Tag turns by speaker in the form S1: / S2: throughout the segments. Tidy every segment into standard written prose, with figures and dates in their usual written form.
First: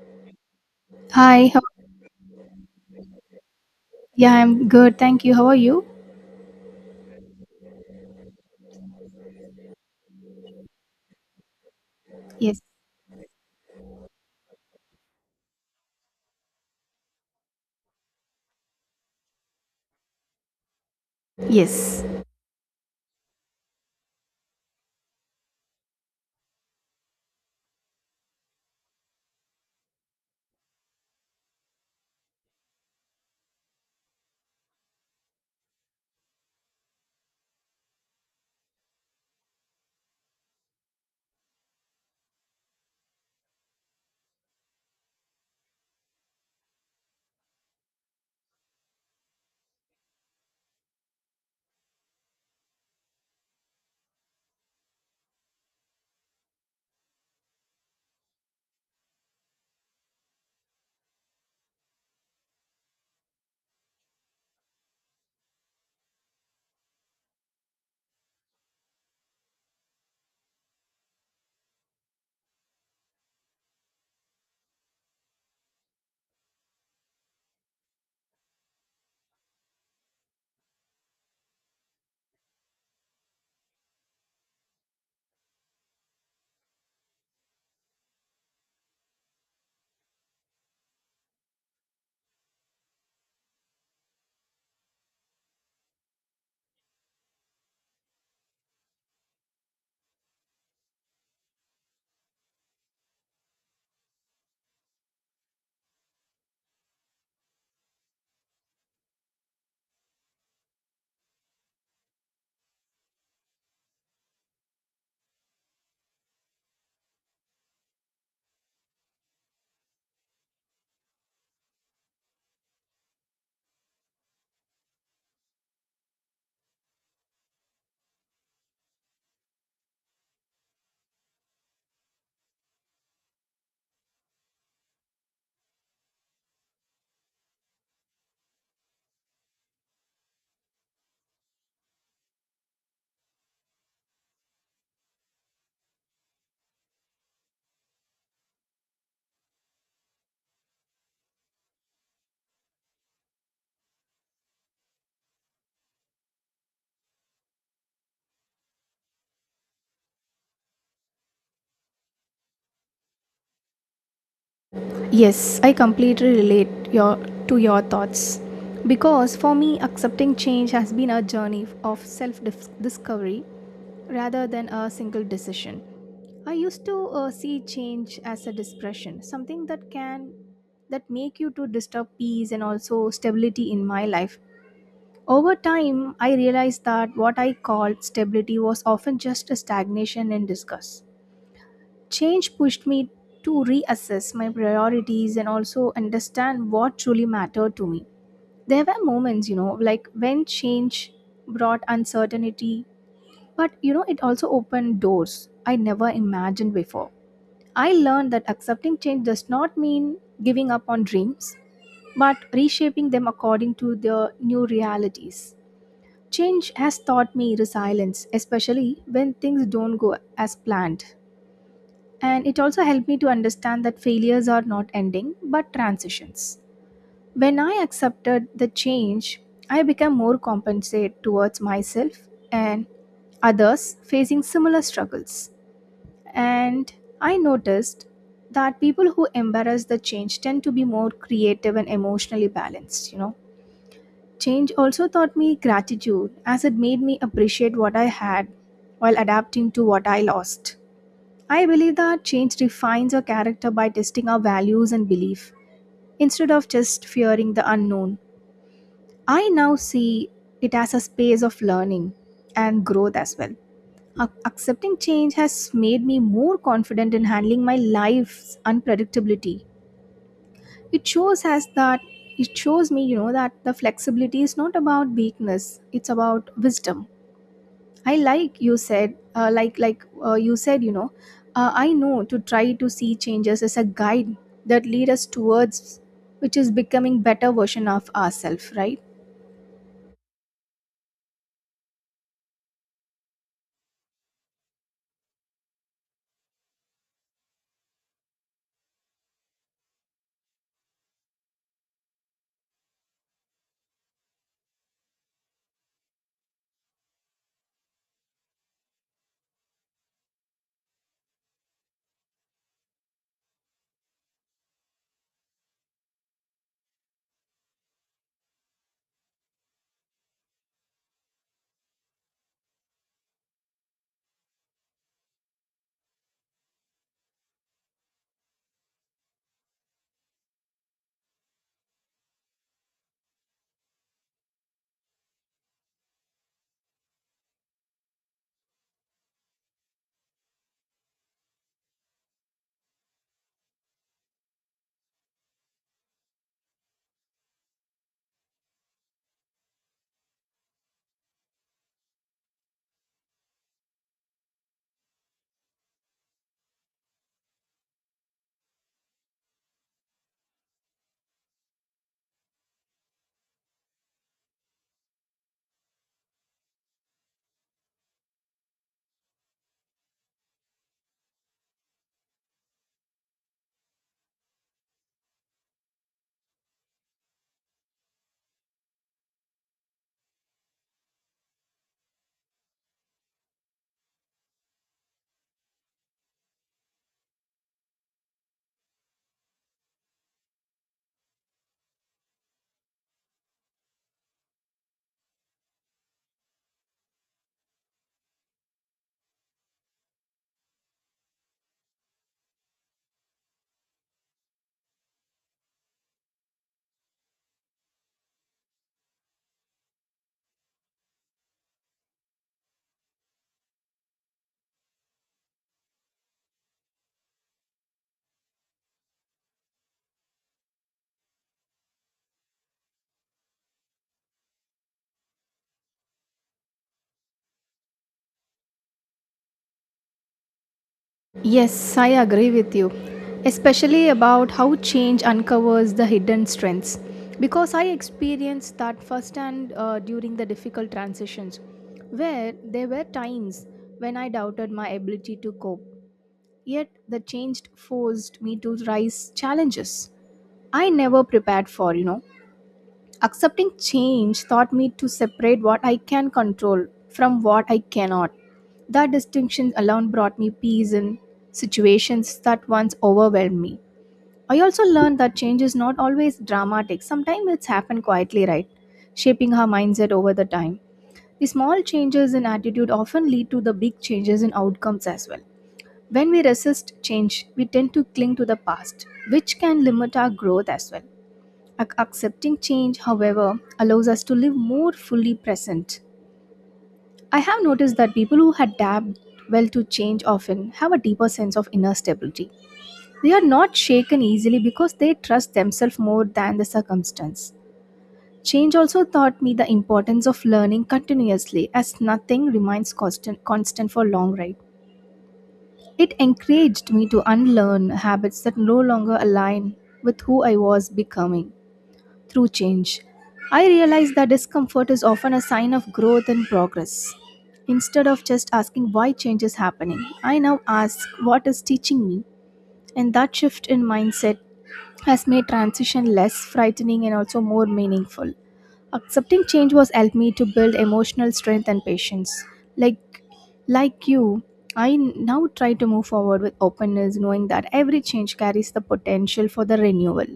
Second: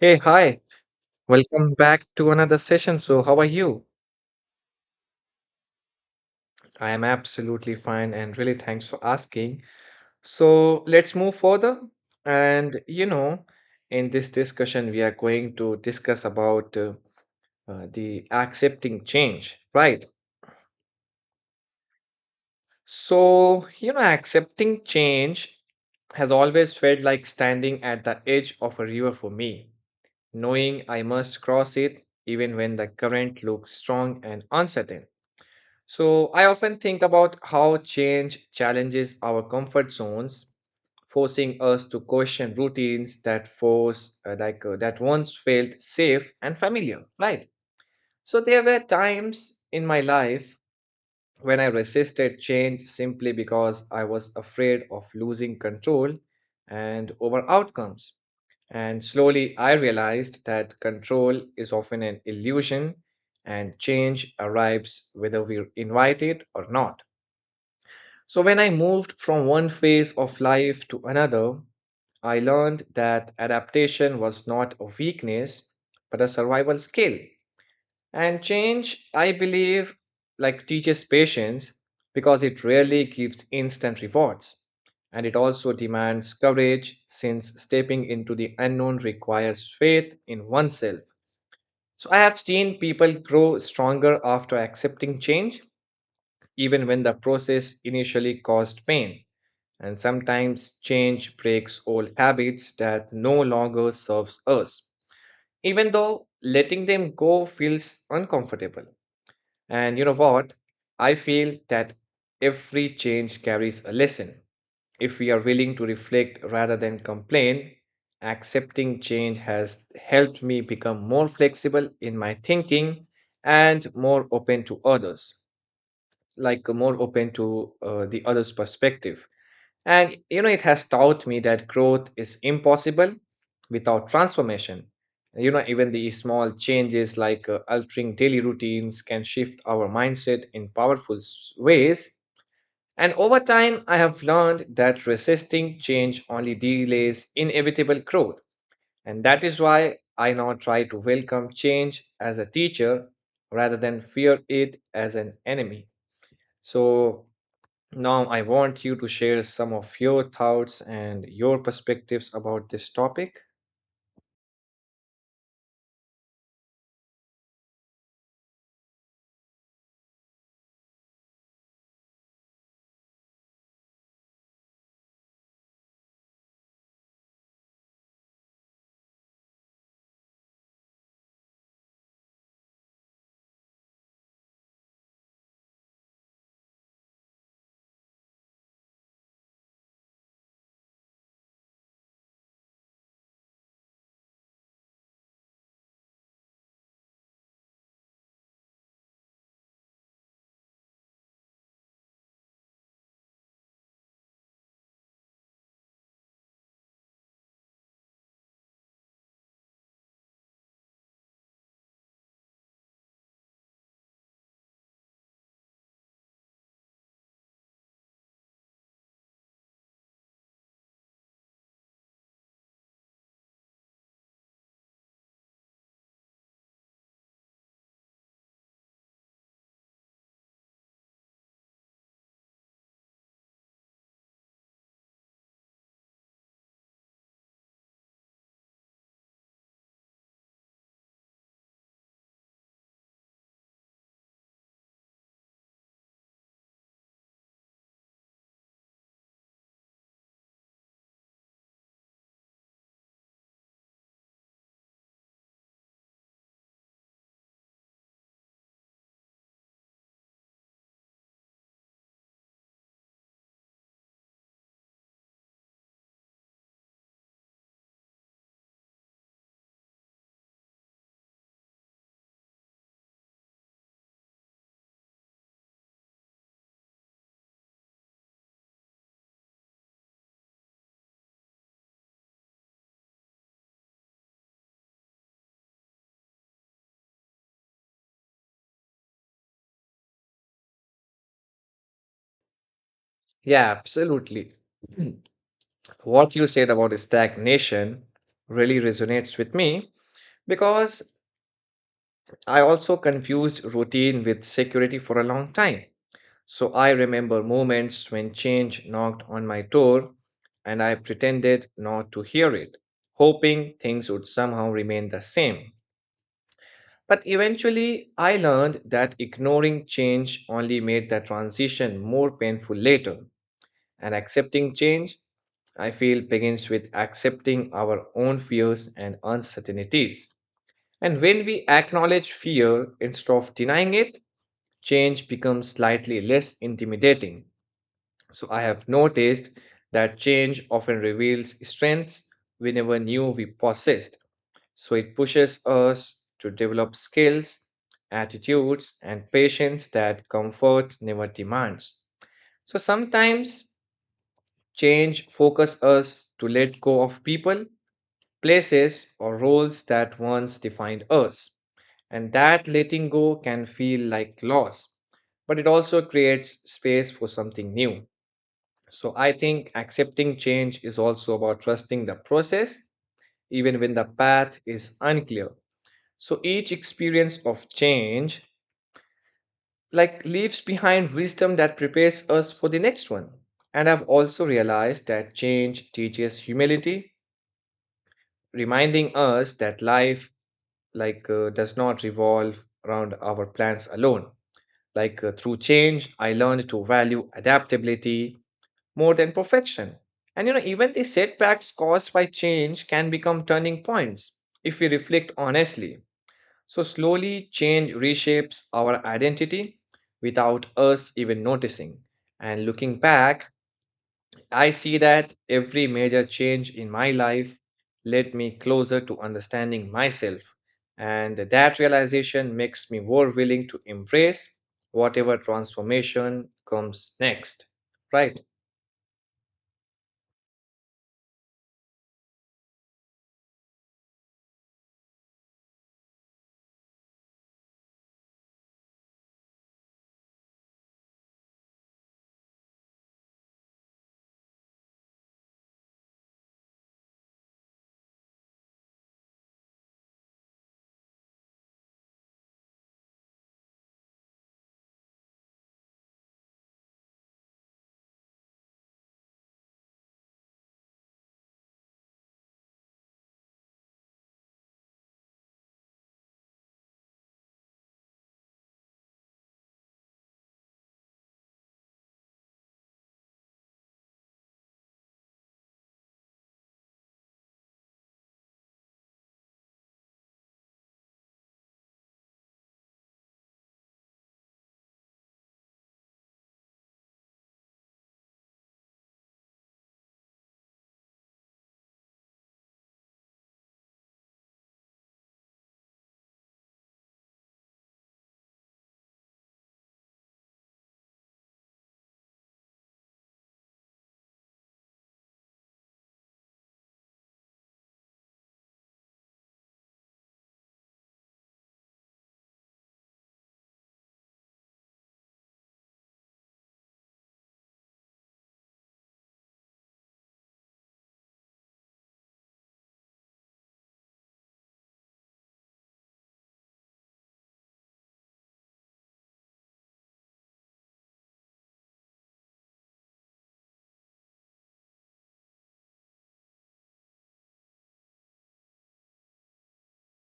S1: Hey, hi.
S2: Hi,
S1: Welcome back to another session. So, how are you?
S2: yeah, I'm good. Thank you. How are you?
S1: I am absolutely fine and really thanks for asking. So, let's move further.
S2: Yes,
S1: And, you know, in this discussion, we are going to discuss about the accepting change, right?
S2: yes,
S1: So, you know, accepting change has always felt like standing at the edge of a river for me, knowing I must cross it even when the current looks strong and uncertain. So I often think about how change challenges our comfort zones, forcing us to question routines that force like that once felt safe and familiar, right? So there were times in my life when I resisted change simply because I was afraid of losing control and over outcomes. And slowly I realized that control is often an illusion and change arrives whether we invite it or not. So, when I moved from one phase of life to another, I learned that adaptation was not a weakness, but a survival skill. And change, I believe, like teaches patience because it rarely gives instant rewards. And it also demands courage since stepping into the unknown requires faith in oneself. So I have seen people grow stronger after accepting change, even when the process initially caused pain. And sometimes change breaks old habits that no longer serves us, even though letting them go feels uncomfortable. And you know what? I feel that every change carries a lesson. If we are willing to reflect rather than complain, accepting change has helped me become more flexible in my thinking and more open to others, like more open to the others' perspective. And you know, it has taught me that growth is impossible without transformation. You know, even the small changes like altering daily routines can shift our mindset in powerful ways. And over time, I have learned that resisting change only delays inevitable growth. And that is why I now try to welcome change as a teacher rather than fear it as an enemy. So, now, I want you to share some of your thoughts and your perspectives about this topic.
S2: yes. I completely relate your to your thoughts because for me, accepting change has been a journey of self-discovery rather than a single decision. I used to see change as a depression, something that can that make you to disturb peace and also stability in my life. Over time, I realized that what I called stability was often just a stagnation and disgust. Change pushed me to reassess my priorities and also understand what truly mattered to me. There were moments, you know, like when change brought uncertainty, but you know, it also opened doors I never imagined before. I learned that accepting change does not mean giving up on dreams, but reshaping them according to their new realities. Change has taught me resilience, especially when things don't go as planned. And it also helped me to understand that failures are not ending, but transitions. When I accepted the change, I became more compassionate towards myself and others facing similar struggles. And I noticed that people who embrace the change tend to be more creative and emotionally balanced, you know. Change also taught me gratitude as it made me appreciate what I had while adapting to what I lost. I believe that change refines our character by testing our values and belief instead of just fearing the unknown. I now see it as a space of learning and growth as well. Accepting change has made me more confident in handling my life's unpredictability. It shows us that it shows me, you know, that the flexibility is not about weakness, it's about wisdom. I like you said, you said, I know to try to see changes as a guide that lead us towards which is becoming better version of ourselves, right?
S1: Yeah, absolutely. What you said about stagnation really resonates with me because I also confused routine with security for a long time. So I remember moments when change knocked on my door and I pretended not to hear it, hoping things would somehow remain the same. But eventually, I learned that ignoring change only made the transition more painful later. And accepting change, I feel, begins with accepting our own fears and uncertainties. And when we acknowledge fear instead of denying it, change becomes slightly less intimidating. So I have noticed that change often reveals strengths we never knew we possessed. So it pushes us to develop skills, attitudes, and patience that comfort never demands. So sometimes change focuses us to let go of people, places, or roles that once defined us. And that letting go can feel like loss, but it also creates space for something new. So I think accepting change is also about trusting the process, even when the path is unclear. So each experience of change like leaves behind wisdom that prepares us for the next one. And I've also realized that change teaches humility, reminding us that life like does not revolve around our plans alone. Like through change, I learned to value adaptability more than perfection. And you know, even the setbacks caused by change can become turning points if we reflect honestly. So, slowly, change reshapes our identity without us even noticing. And looking back, I see that every major change in my life led me closer to understanding myself. And that realization makes me more willing to embrace whatever transformation comes next. Right?
S2: Yes, I agree with you, especially about how change uncovers the hidden strengths. Because I experienced that firsthand during the difficult transitions, where there were times when I doubted my ability to cope. Yet the change forced me to rise challenges I never prepared for, you know. Accepting change taught me to separate what I can control from what I cannot. That distinction alone brought me peace in situations that once overwhelmed me. I also learned that change is not always dramatic. Sometimes it's happened quietly, right? Shaping our mindset over the time. The small changes in attitude often lead to the big changes in outcomes as well. When we resist change, we tend to cling to the past, which can limit our growth as well. Accepting change, however, allows us to live more fully present. I have noticed that people who adapt well to change often have a deeper sense of inner stability. They are not shaken easily because they trust themselves more than the circumstance. Change also taught me the importance of learning continuously as nothing remains constant for long ride. It encouraged me to unlearn habits that no longer align with who I was becoming through change. I realized that discomfort is often a sign of growth and progress. Instead of just asking why change is happening, I now ask what is teaching me, and that shift in mindset has made transition less frightening and also more meaningful. Accepting change was helped me to build emotional strength and patience. Like like you, I now try to move forward with openness, knowing that every change carries the potential for the renewal.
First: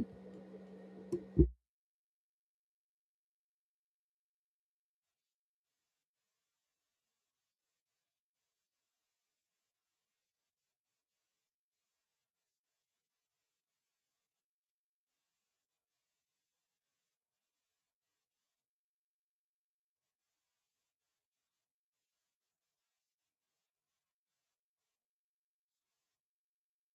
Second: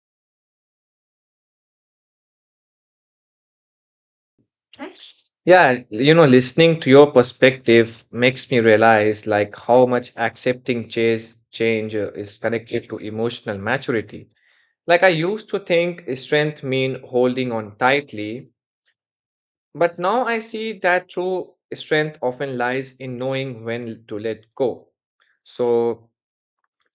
S1: Yeah, you know, listening to your perspective makes me realize like how much accepting change is connected to emotional maturity. Like I used to think strength mean holding on tightly, but now I see that true strength often lies in knowing when to let go. So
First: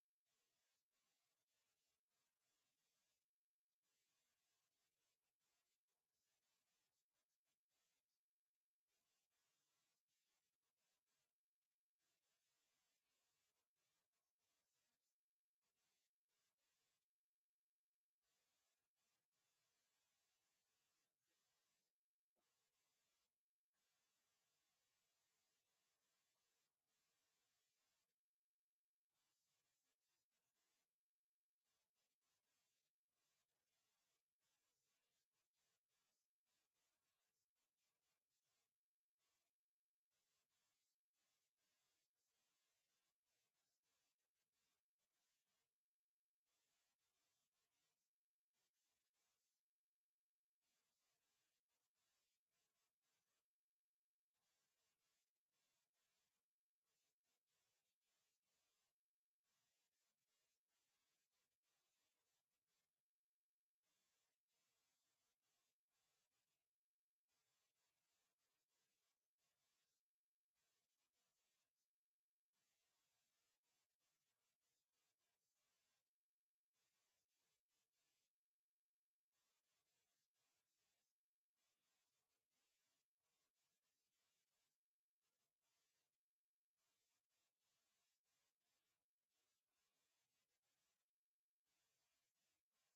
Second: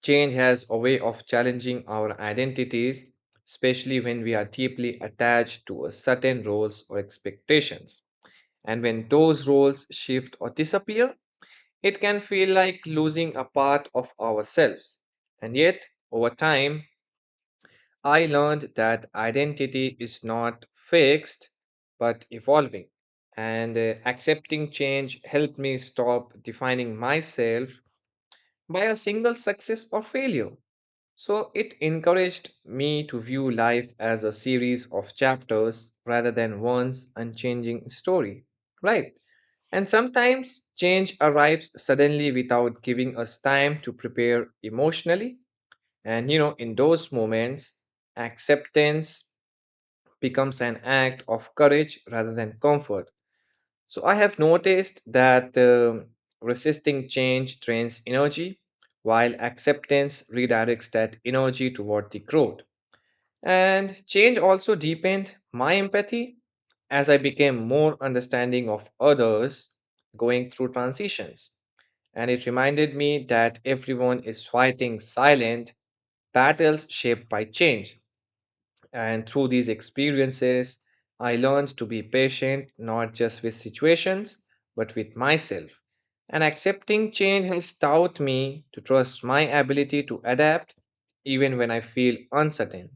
S1: change has a way of challenging our identities, especially when we are deeply attached to a certain roles or expectations. And when those roles shift or disappear, it can feel like losing a part of ourselves. And yet, over time, I learned that identity is not fixed but evolving. And accepting change helped me stop defining myself by a single success or failure. So it encouraged me to view life as a series of chapters rather than one's unchanging story. Right. And sometimes change arrives suddenly without giving us time to prepare emotionally. And you know, in those moments, acceptance becomes an act of courage rather than comfort. So I have noticed that resisting change drains energy, while acceptance redirects that energy toward the growth. And change also deepened my empathy as I became more understanding of others going through transitions. And it reminded me that everyone is fighting silent battles shaped by change. And through these experiences, I learned to be patient not just with situations, but with myself. And accepting change has taught me to trust my ability to adapt even when I feel uncertain.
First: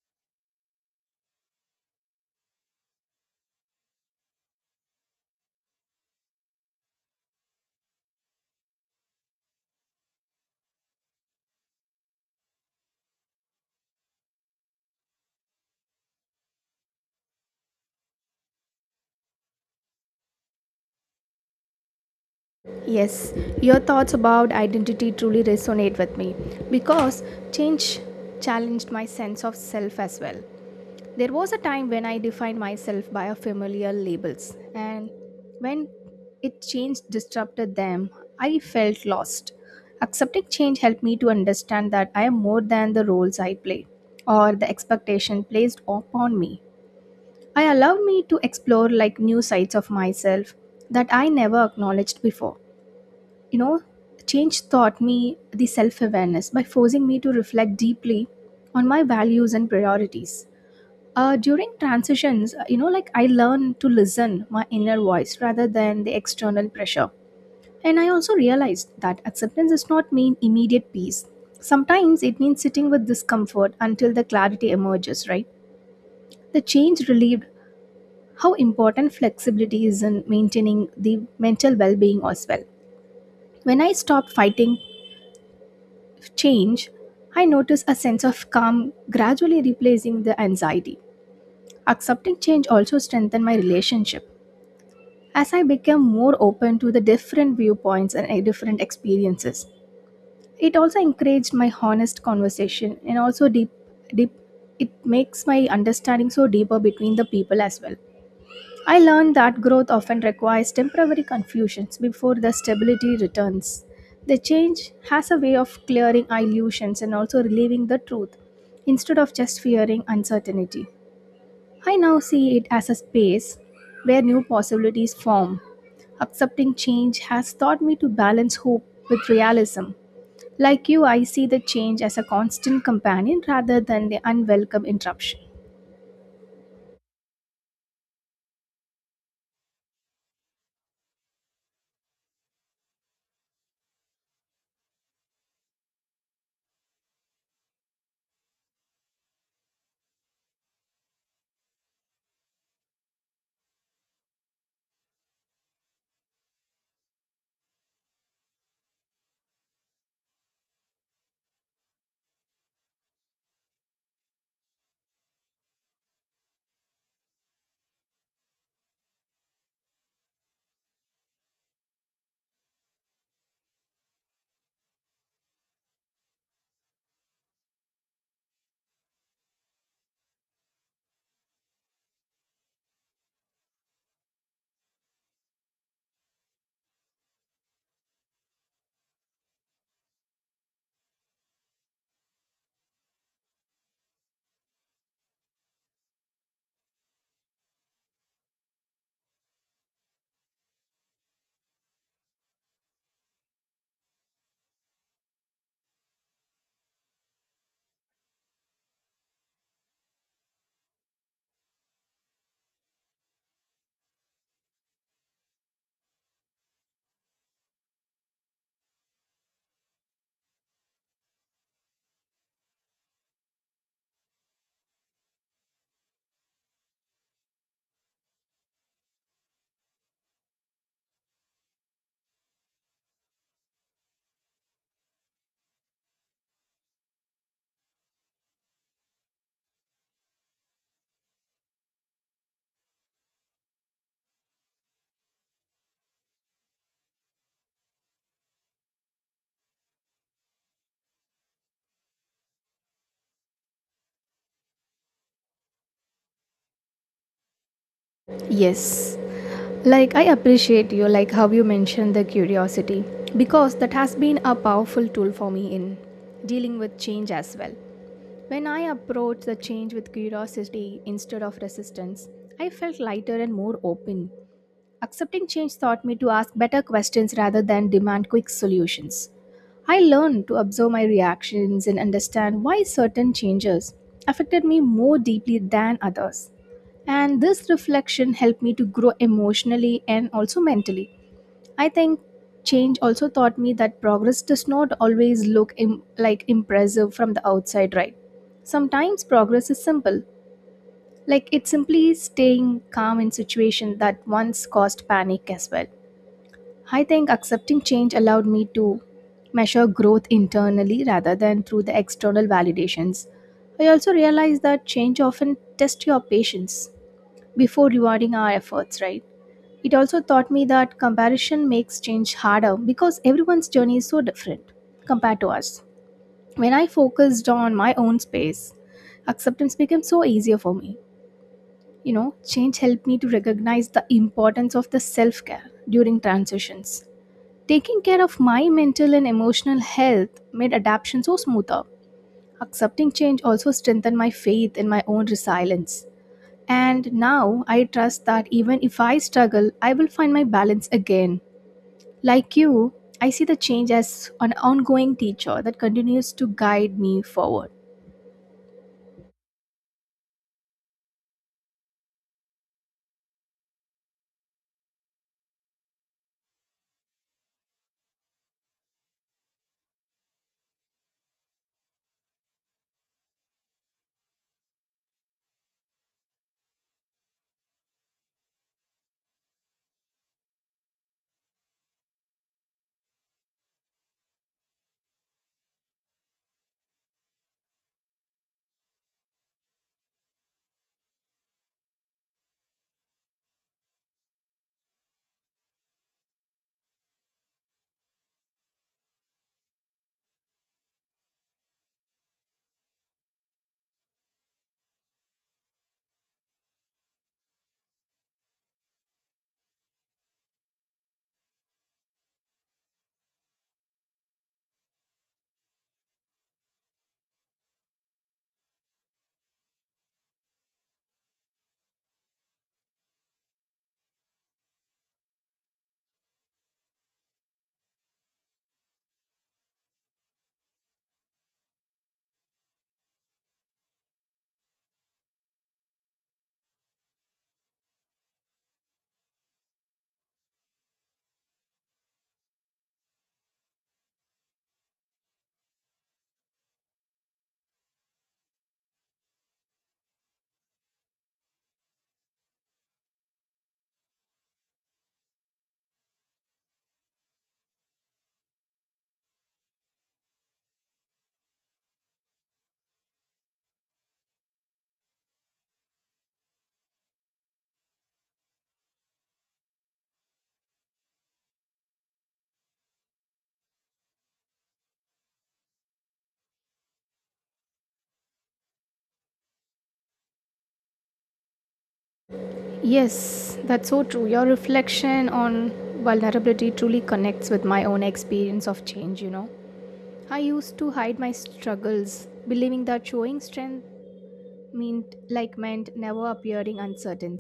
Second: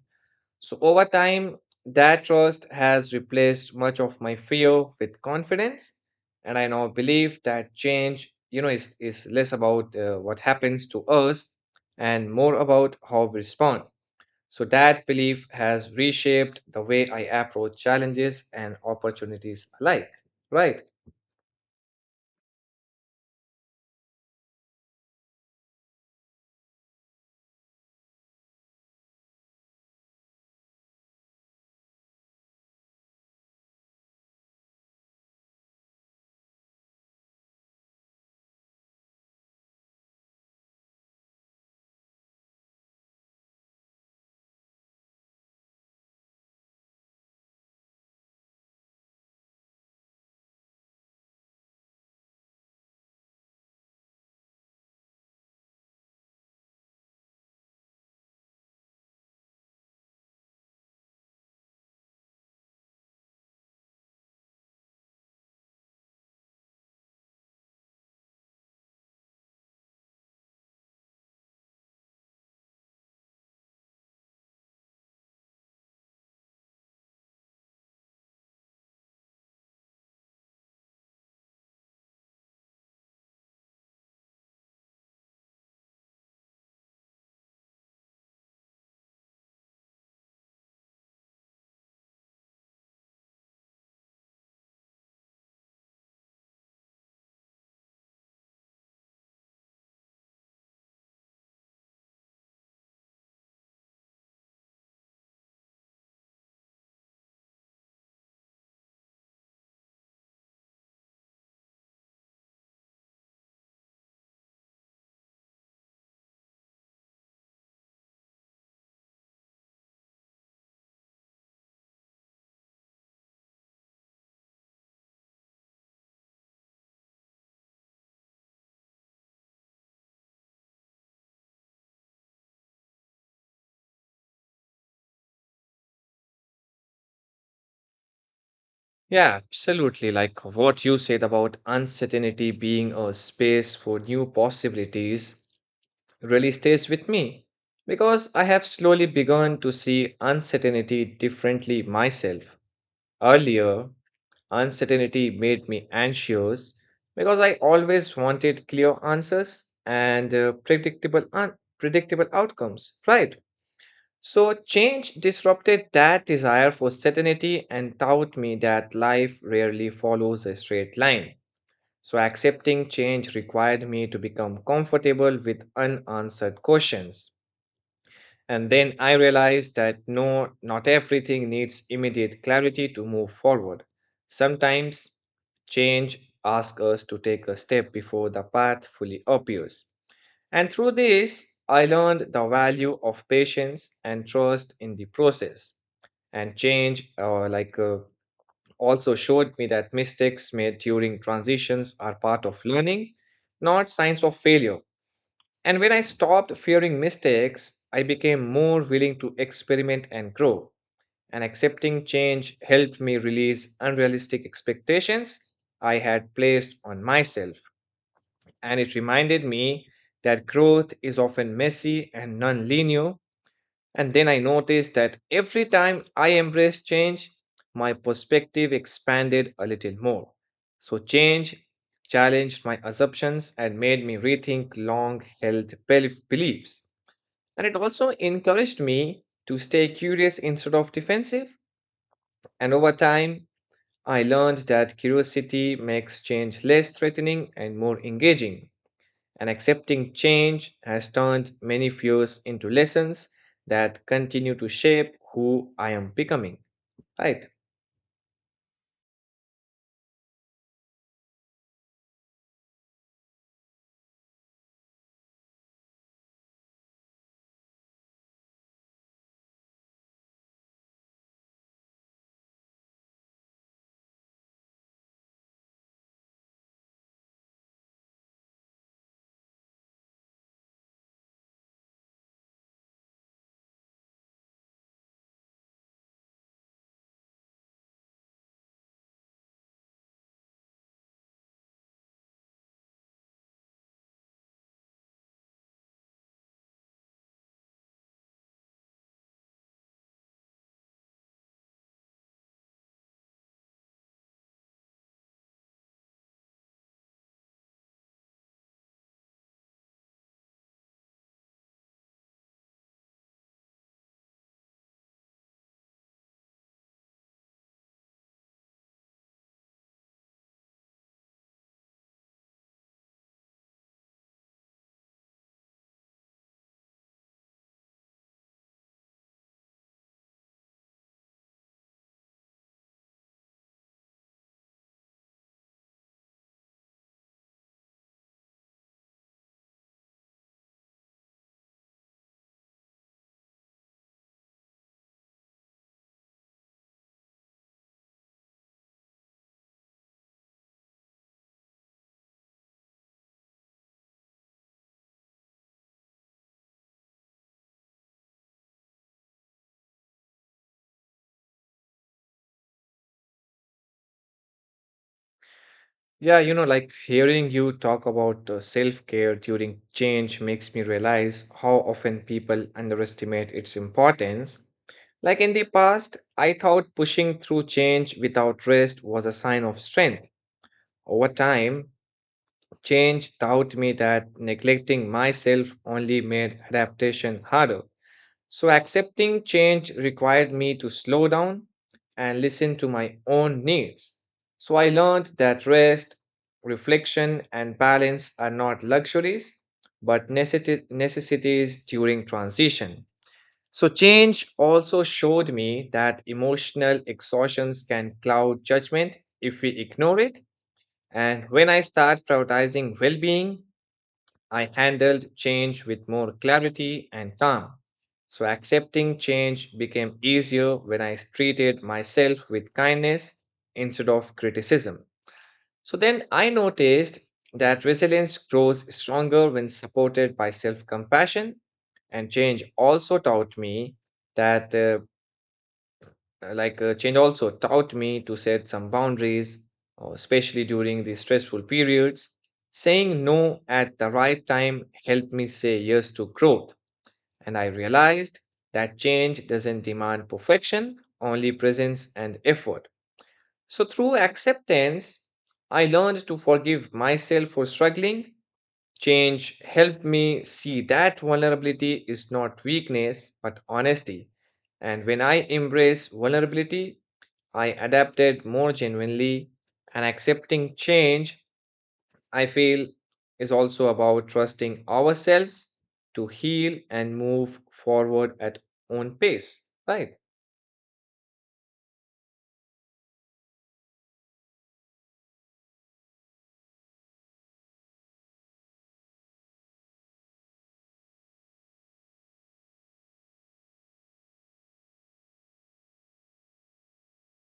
S1: So, over time, that trust has replaced much of my fear with confidence. And I now believe that change, you know, is less about what happens to us and more about how we respond. So, that belief has reshaped the way I approach challenges and opportunities alike. Right.
S2: Yes, your thoughts about identity truly resonate with me because change challenged my sense of self as well. There was a time when I defined myself by a familiar labels and when it changed disrupted them, I felt lost. Accepting change helped me to understand that I am more than the roles I play or the expectation placed upon me. I allowed me to explore like new sides of myself that I never acknowledged before, you know. Change taught me the self awareness by forcing me to reflect deeply on my values and priorities during transitions. You know, like I learned to listen my inner voice rather than the external pressure, and I also realized that acceptance does not mean immediate peace. Sometimes it means sitting with discomfort until the clarity emerges, right? The change relieved how important flexibility is in maintaining the mental well-being as well. When I stopped fighting change, I notice a sense of calm gradually replacing the anxiety. Accepting change also strengthened my relationship as I became more open to the different viewpoints and different experiences. It also encouraged my honest conversation and also deep. It makes my understanding so deeper between the people as well. I learned that growth often requires temporary confusions before the stability returns. The change has a way of clearing illusions and also relieving the truth instead of just fearing uncertainty. I now see it as a space where new possibilities form. Accepting change has taught me to balance hope with realism. Like you, I see the change as a constant companion rather than the unwelcome interruption.
S1: Yeah, absolutely. Like what you said about uncertainty being a space for new possibilities really stays with me because I have slowly begun to see uncertainty differently myself. Earlier, uncertainty made me anxious because I always wanted clear answers and predictable outcomes, right? So change disrupted that desire for certainty and taught me that life rarely follows a straight line. So accepting change required me to become comfortable with unanswered questions. And then I realized that no, not everything needs immediate clarity to move forward. Sometimes change asks us to take a step before the path fully appears. And through this, I learned the value of patience and trust in the process. And change also showed me that mistakes made during transitions are part of learning, not signs of failure. And when I stopped fearing mistakes, I became more willing to experiment and grow. And accepting change helped me release unrealistic expectations I had placed on myself. And it reminded me that growth is often messy and non linear. And then I noticed that every time I embraced change, my perspective expanded a little more. So, change challenged my assumptions and made me rethink long held beliefs. And it also encouraged me to stay curious instead of defensive. And over time, I learned that curiosity makes change less threatening and more engaging. And accepting change has turned many fears into lessons that continue to shape who I am becoming. Right.
S2: Yes, like, I appreciate you, like how you mentioned the curiosity, because that has been a powerful tool for me in dealing with change as well. When I approached the change with curiosity instead of resistance, I felt lighter and more open. Accepting change taught me to ask better questions rather than demand quick solutions. I learned to observe my reactions and understand why certain changes affected me more deeply than others. And this reflection helped me to grow emotionally and also mentally. I think change also taught me that progress does not always look like impressive from the outside, right? Sometimes progress is simple, like it's simply staying calm in situation that once caused panic as well. I think accepting change allowed me to measure growth internally rather than through the external validations. I also realized that change often tests your patience before rewarding our efforts, right? It also taught me that comparison makes change harder because everyone's journey is so different compared to us. When I focused on my own space, acceptance became so easier for me. You know, change helped me to recognize the importance of the self care during transitions. Taking care of my mental and emotional health made adaptation so smoother. Accepting change also strengthened my faith in my own resilience. And now I trust that even if I struggle, I will find my balance again. Like you, I see the change as an ongoing teacher that continues to guide me forward.
S1: Yeah, you know, like hearing you talk about self-care during change makes me realize how often people underestimate its importance. Like in the past, I thought pushing through change without rest was a sign of strength. Over time, change taught me that neglecting myself only made adaptation harder. So accepting change required me to slow down and listen to my own needs. So I learned that rest, reflection, and balance are not luxuries, but necessities during transition. So change also showed me that emotional exhaustions can cloud judgment if we ignore it. And when I start prioritizing well being I handled change with more clarity and calm. So accepting change became easier when I treated myself with kindness instead of criticism. So then I noticed that resilience grows stronger when supported by self compassion. And change also taught me that change also taught me to set some boundaries, especially during the stressful periods. Saying no at the right time helped me say yes to growth, and I realized that change doesn't demand perfection, only presence and effort. So, through acceptance, I learned to forgive myself for struggling. Change helped me see that vulnerability is not weakness, but honesty. And when I embrace vulnerability, I adapted more genuinely. And accepting change, I feel, is also about trusting ourselves to heal and move forward at own pace. Right?
S2: Yes, that's so true. Your reflection on vulnerability truly connects with my own experience of change, you know. I used to hide my struggles, believing that showing strength meant never appearing uncertain.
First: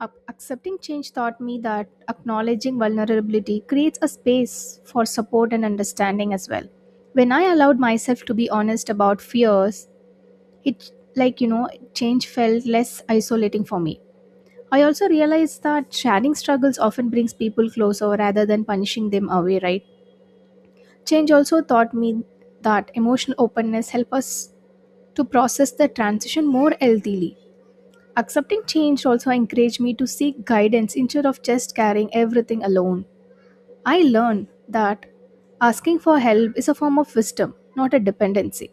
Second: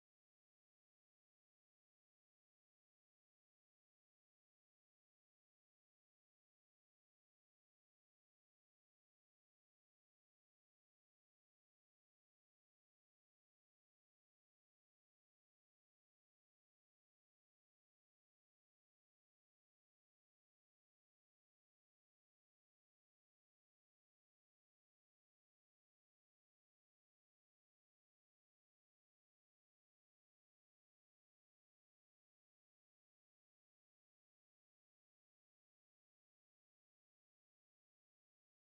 S2: Accepting change taught me that acknowledging vulnerability creates a space for support and understanding as well. When I allowed myself to be honest about fears, it like you know change felt less isolating for me. I also realized that sharing struggles often brings people closer rather than punishing them away, right? Change also taught me that emotional openness help us to process the transition more healthily. Accepting change also encouraged me to seek guidance instead of just carrying everything alone. I learned that asking for help is a form of wisdom, not a dependency.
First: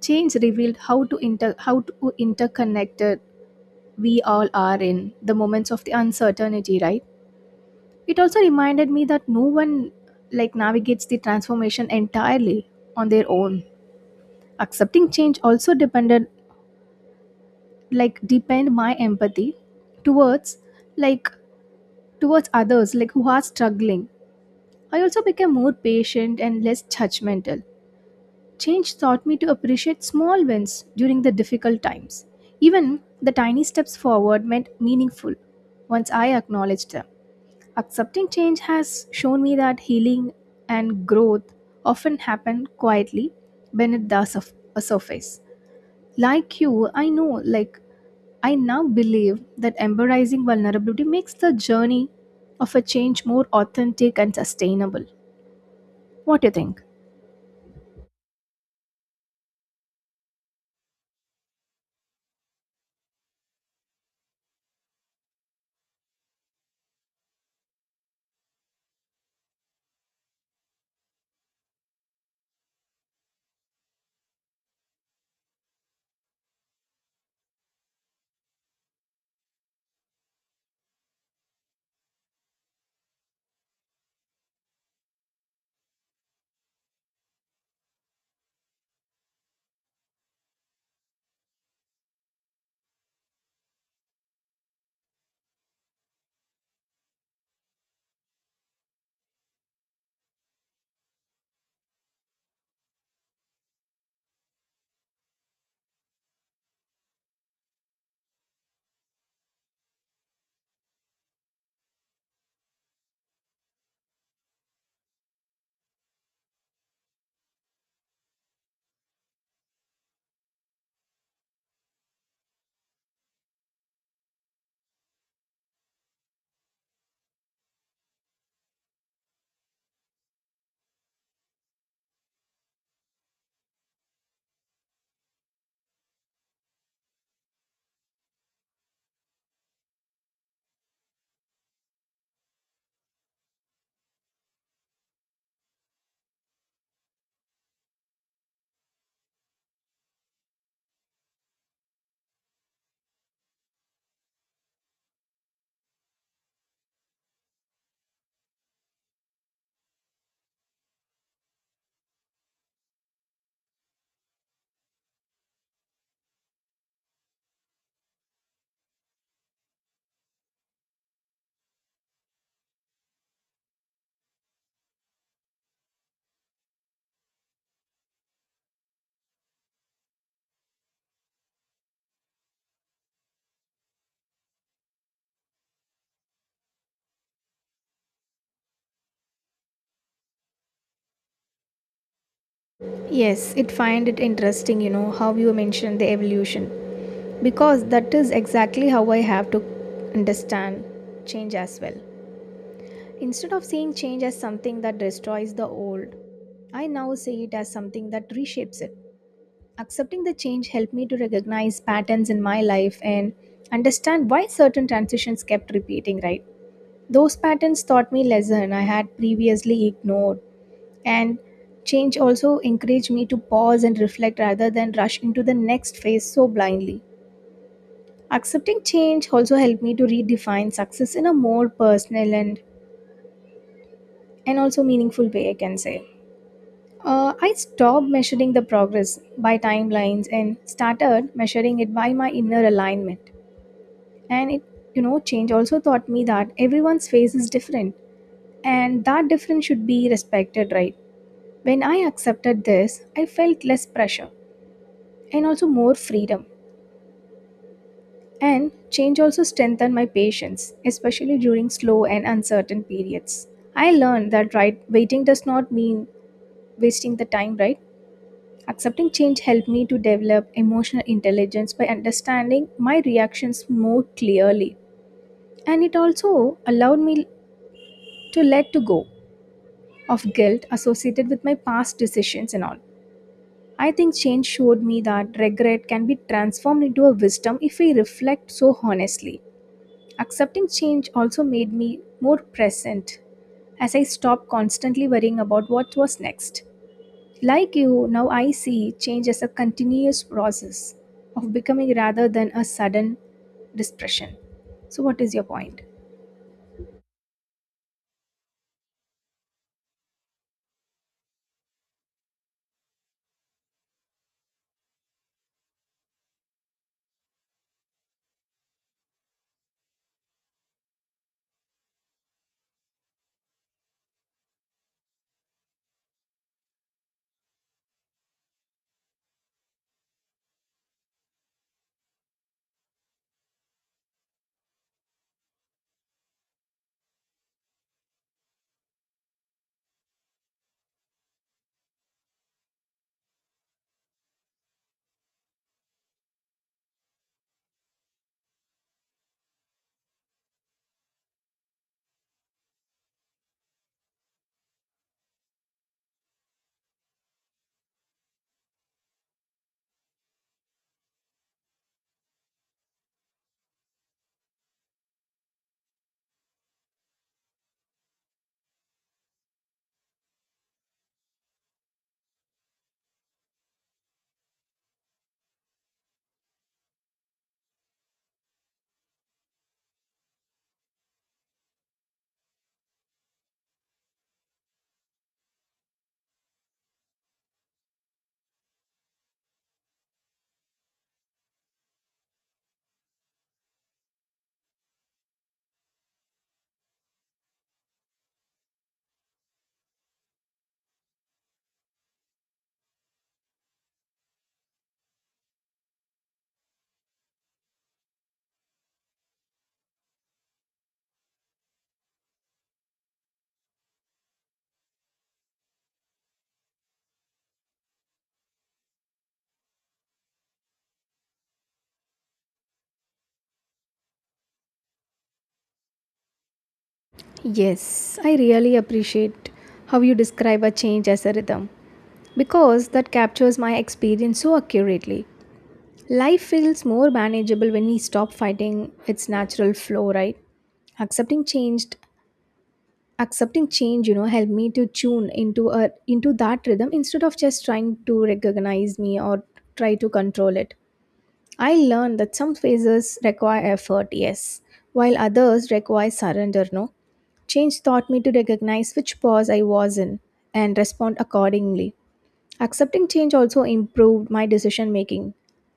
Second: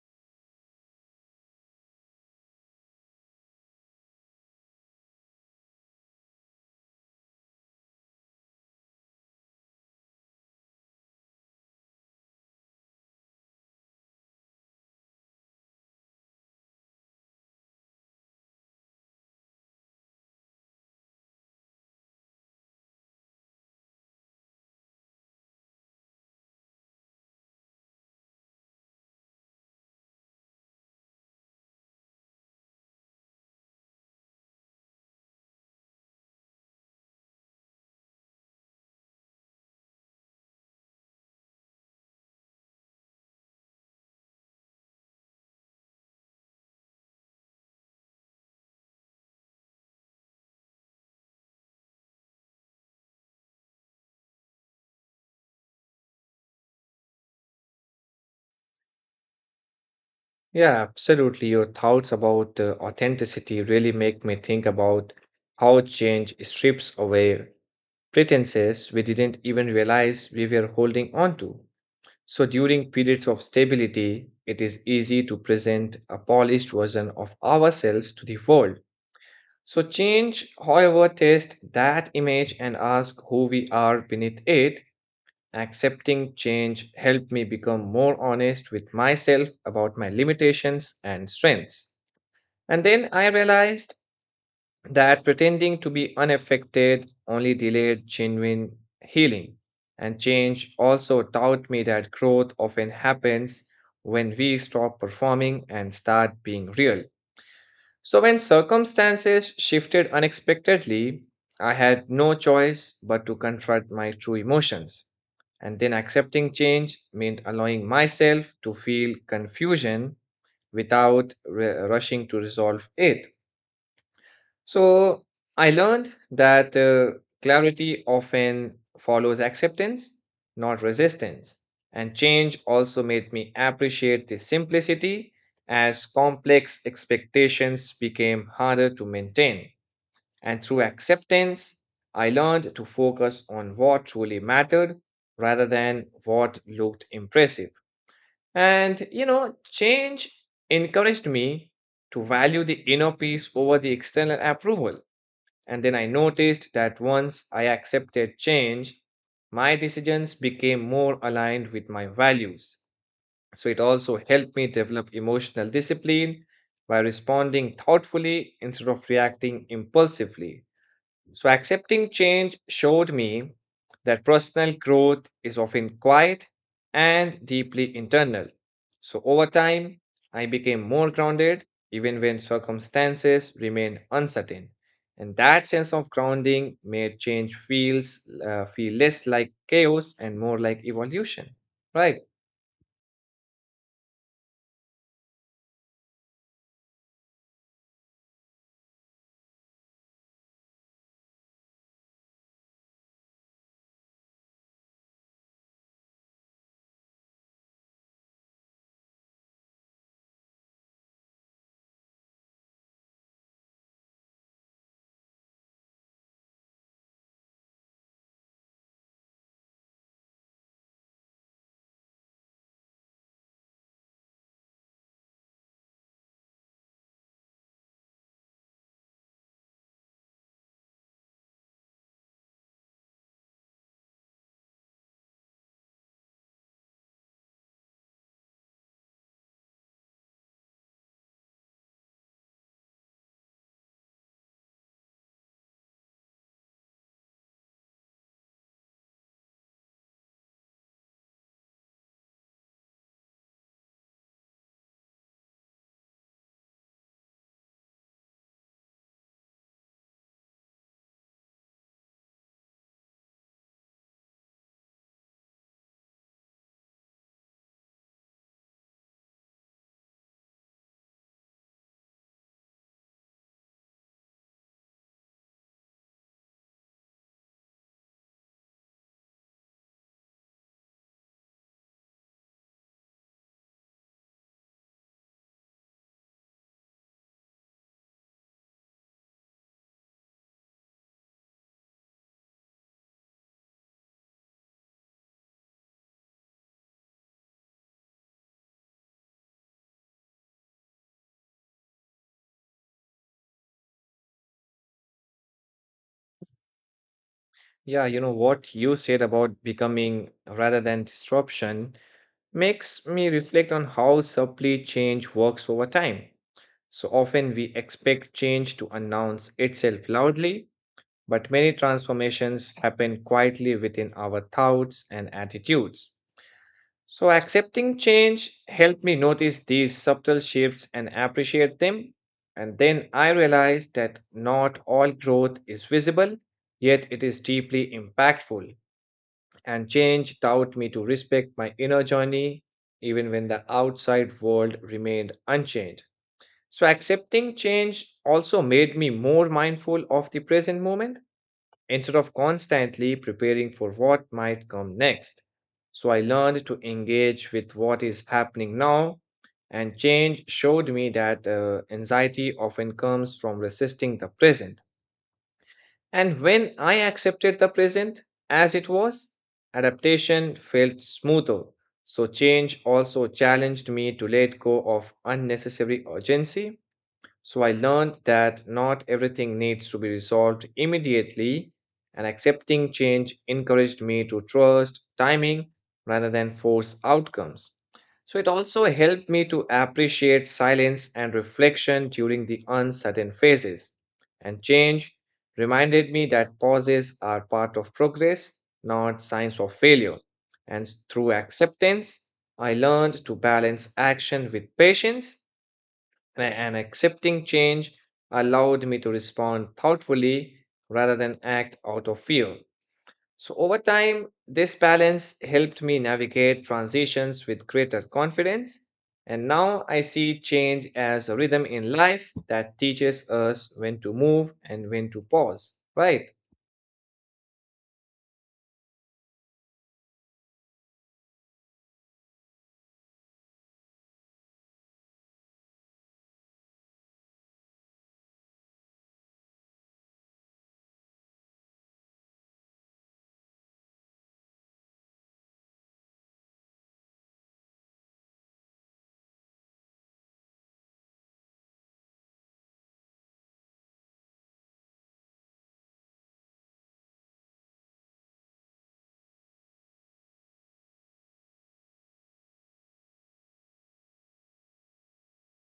S2: Change revealed how to interconnected we all are in the moments of the uncertainty, right? It also reminded me that no one like navigates the transformation entirely on their own. Accepting change also depended like deepened my empathy towards like towards others like who are struggling. I also became more patient and less judgmental. Change taught me to appreciate small wins during the difficult times. Even the tiny steps forward meant meaningful once I acknowledged them. Accepting change has shown me that healing and growth often happen quietly beneath the surf- a surface. Like you, I know like I now believe that embracing vulnerability makes the journey of a change more authentic and sustainable. What do you think?
S1: Yeah, absolutely. Your thoughts about authenticity really make me think about how change strips away pretenses we didn't even realize we were holding on to. So, during periods of stability, it is easy to present a polished version of ourselves to the world. So, change, however, tests that image and ask who we are beneath it. Accepting change helped me become more honest with myself about my limitations and strengths. And then I realized that pretending to be unaffected only delayed genuine healing. And change also taught me that growth often happens when we stop performing and start being real. So, when circumstances shifted unexpectedly, I had no choice but to confront my true emotions. And then accepting change meant allowing myself to feel confusion without rushing to resolve it. So I learned that clarity often follows acceptance, not resistance. And change also made me appreciate the simplicity as complex expectations became harder to maintain. And through acceptance, I learned to focus on what truly mattered rather than what looked impressive. And change encouraged me to value the inner peace over the external approval, and then I noticed that once I accepted change, my decisions became more aligned with my values. So it also helped me develop emotional discipline by responding thoughtfully instead of reacting impulsively. So, accepting change showed me that personal growth is often quiet and deeply internal. So, over time, I became more grounded even when circumstances remained uncertain. And that sense of grounding made change feel less like chaos and more like evolution, right?
S2: Yes, it find it interesting, you know, how you mentioned the evolution because that is exactly how I have to understand change as well. Instead of seeing change as something that destroys the old, I now see it as something that reshapes it. Accepting the change helped me to recognize patterns in my life and understand why certain transitions kept repeating, right? Those patterns taught me lesson I had previously ignored, and change also encouraged me to pause and reflect rather than rush into the next phase so blindly. Accepting change also helped me to redefine success in a more personal and also meaningful way I can say. I stopped measuring the progress by timelines and started measuring it by my inner alignment. And it, you know, change also taught me that everyone's face is different and that difference should be respected, right? When I accepted this, I felt less pressure and also more freedom. And change also strengthened my patience, especially during slow and uncertain periods. I learned that right waiting does not mean wasting the time, right? Accepting change helped me to develop emotional intelligence by understanding my reactions more clearly. And it also allowed me to let to go of guilt associated with my past decisions and all. I think change showed me that regret can be transformed into a wisdom if we reflect so honestly. Accepting change also made me more present as I stopped constantly worrying about what was next. Like you, now I see change as a continuous process of becoming rather than a sudden depression. So, what is your point?
S1: Yeah, you know what you said about becoming rather than disruption makes me reflect on how subtly change works over time. So often we expect change to announce itself loudly, but many transformations happen quietly within our thoughts and attitudes. So accepting change helped me notice these subtle shifts and appreciate them. And then I realized that not all growth is visible, yet it is deeply impactful. And change taught me to respect my inner journey, even when the outside world remained unchanged. So, accepting change also made me more mindful of the present moment instead of constantly preparing for what might come next. So, I learned to engage with what is happening now, and change showed me that anxiety often comes from resisting the present. And when I accepted the present as it was, adaptation felt smoother. So, change also challenged me to let go of unnecessary urgency, so I learned that not everything needs to be resolved immediately, and accepting change encouraged me to trust timing rather than force outcomes. So it also helped me to appreciate silence and reflection during the uncertain phases. And change reminded me that pauses are part of progress, not signs of failure. And through acceptance, I learned to balance action with patience, and accepting change allowed me to respond thoughtfully rather than act out of fear. So, over time, this balance helped me navigate transitions with greater confidence. And now I see change as a rhythm in life that teaches us when to move and when to pause, right?
S2: Yes, I really appreciate how you describe a change as a rhythm because that captures my experience so accurately. Life feels more manageable when we stop fighting its natural flow, right? Accepting changed accepting change, you know, helped me to tune into that rhythm instead of just trying to recognize me or try to control it. I learned that some phases require effort, yes, while others require surrender, no. Change taught me to recognize which pause I was in and respond accordingly. Accepting change also improved my decision making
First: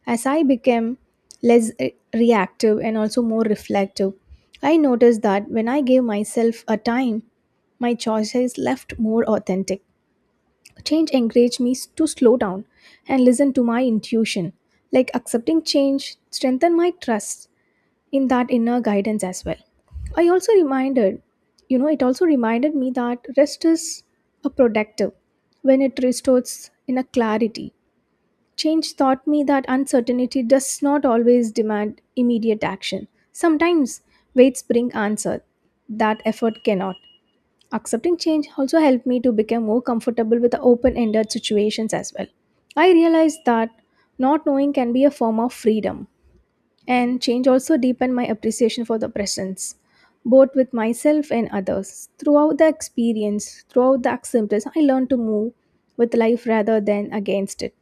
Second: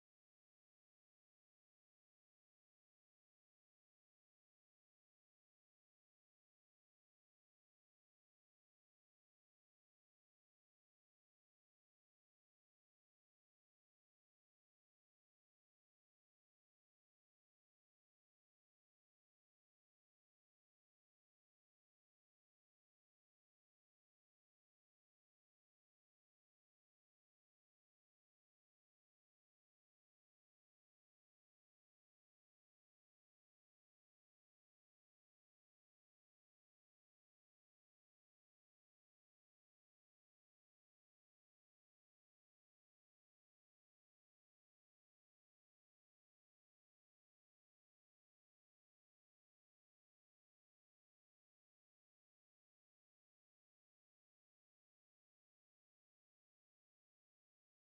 S2: as I became less reactive and also more reflective. I noticed that when I gave myself a time, my choices left more authentic. Change encouraged me to slow down and listen to my intuition. Like accepting change strengthened my trust in that inner guidance as well. I also reminded, you know, it also reminded me that rest is a productive when it restores inner clarity. Change taught me that uncertainty does not always demand immediate action. Sometimes waits bring answer that effort cannot. Accepting change also helped me to become more comfortable with the open-ended situations as well. I realized that not knowing can be a form of freedom, and change also deepened my appreciation for the presence, both with myself and others. Throughout the acceptance, I learned to move with life rather than against it.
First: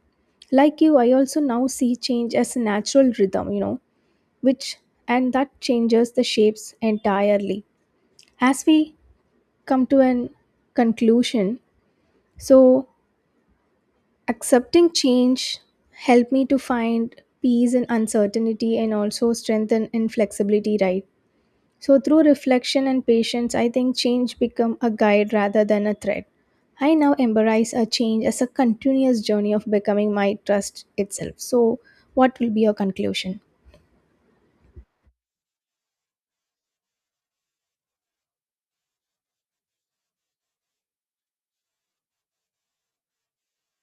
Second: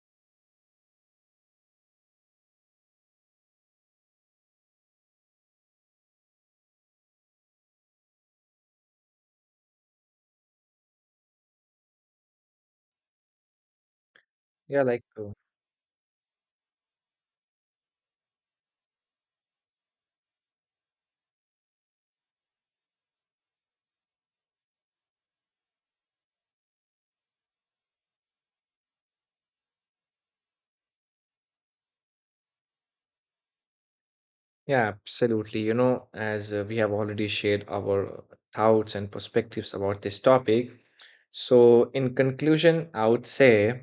S2: Like you, I also now see change as a natural rhythm, you know, which, and that changes the shapes entirely as we come to an conclusion. So,
S1: Yeah,
S2: accepting
S1: like, uh,
S2: change helped me to find peace in uncertainty and also strengthen in flexibility, right? So through reflection and patience, I think change become a guide rather than a threat. I now embrace a change as a continuous journey of becoming my trust itself. So what will be your conclusion?
S1: yeah, absolutely. You know, as we have already shared our thoughts and perspectives about this topic. So, in conclusion, I would say,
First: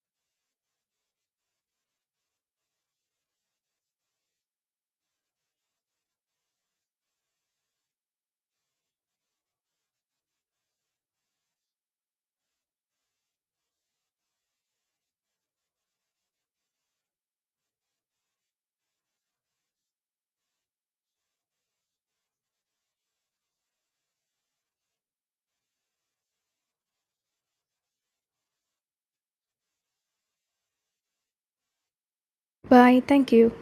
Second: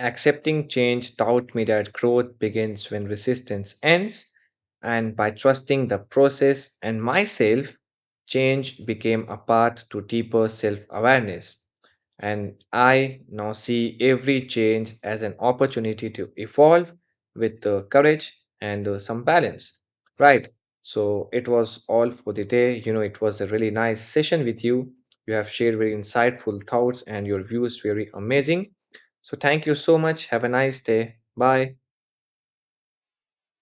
S1: accepting change taught me that growth begins when resistance ends, and by trusting the process and myself, change became a path to deeper self awareness. And I now see every change as an opportunity to evolve with courage and some balance. Right. So it was all for the day. You know, it was a really nice session with you. You have shared very insightful thoughts, and your views very amazing. So, thank you so much. Have a nice day. Bye.
S2: Bye. Thank you.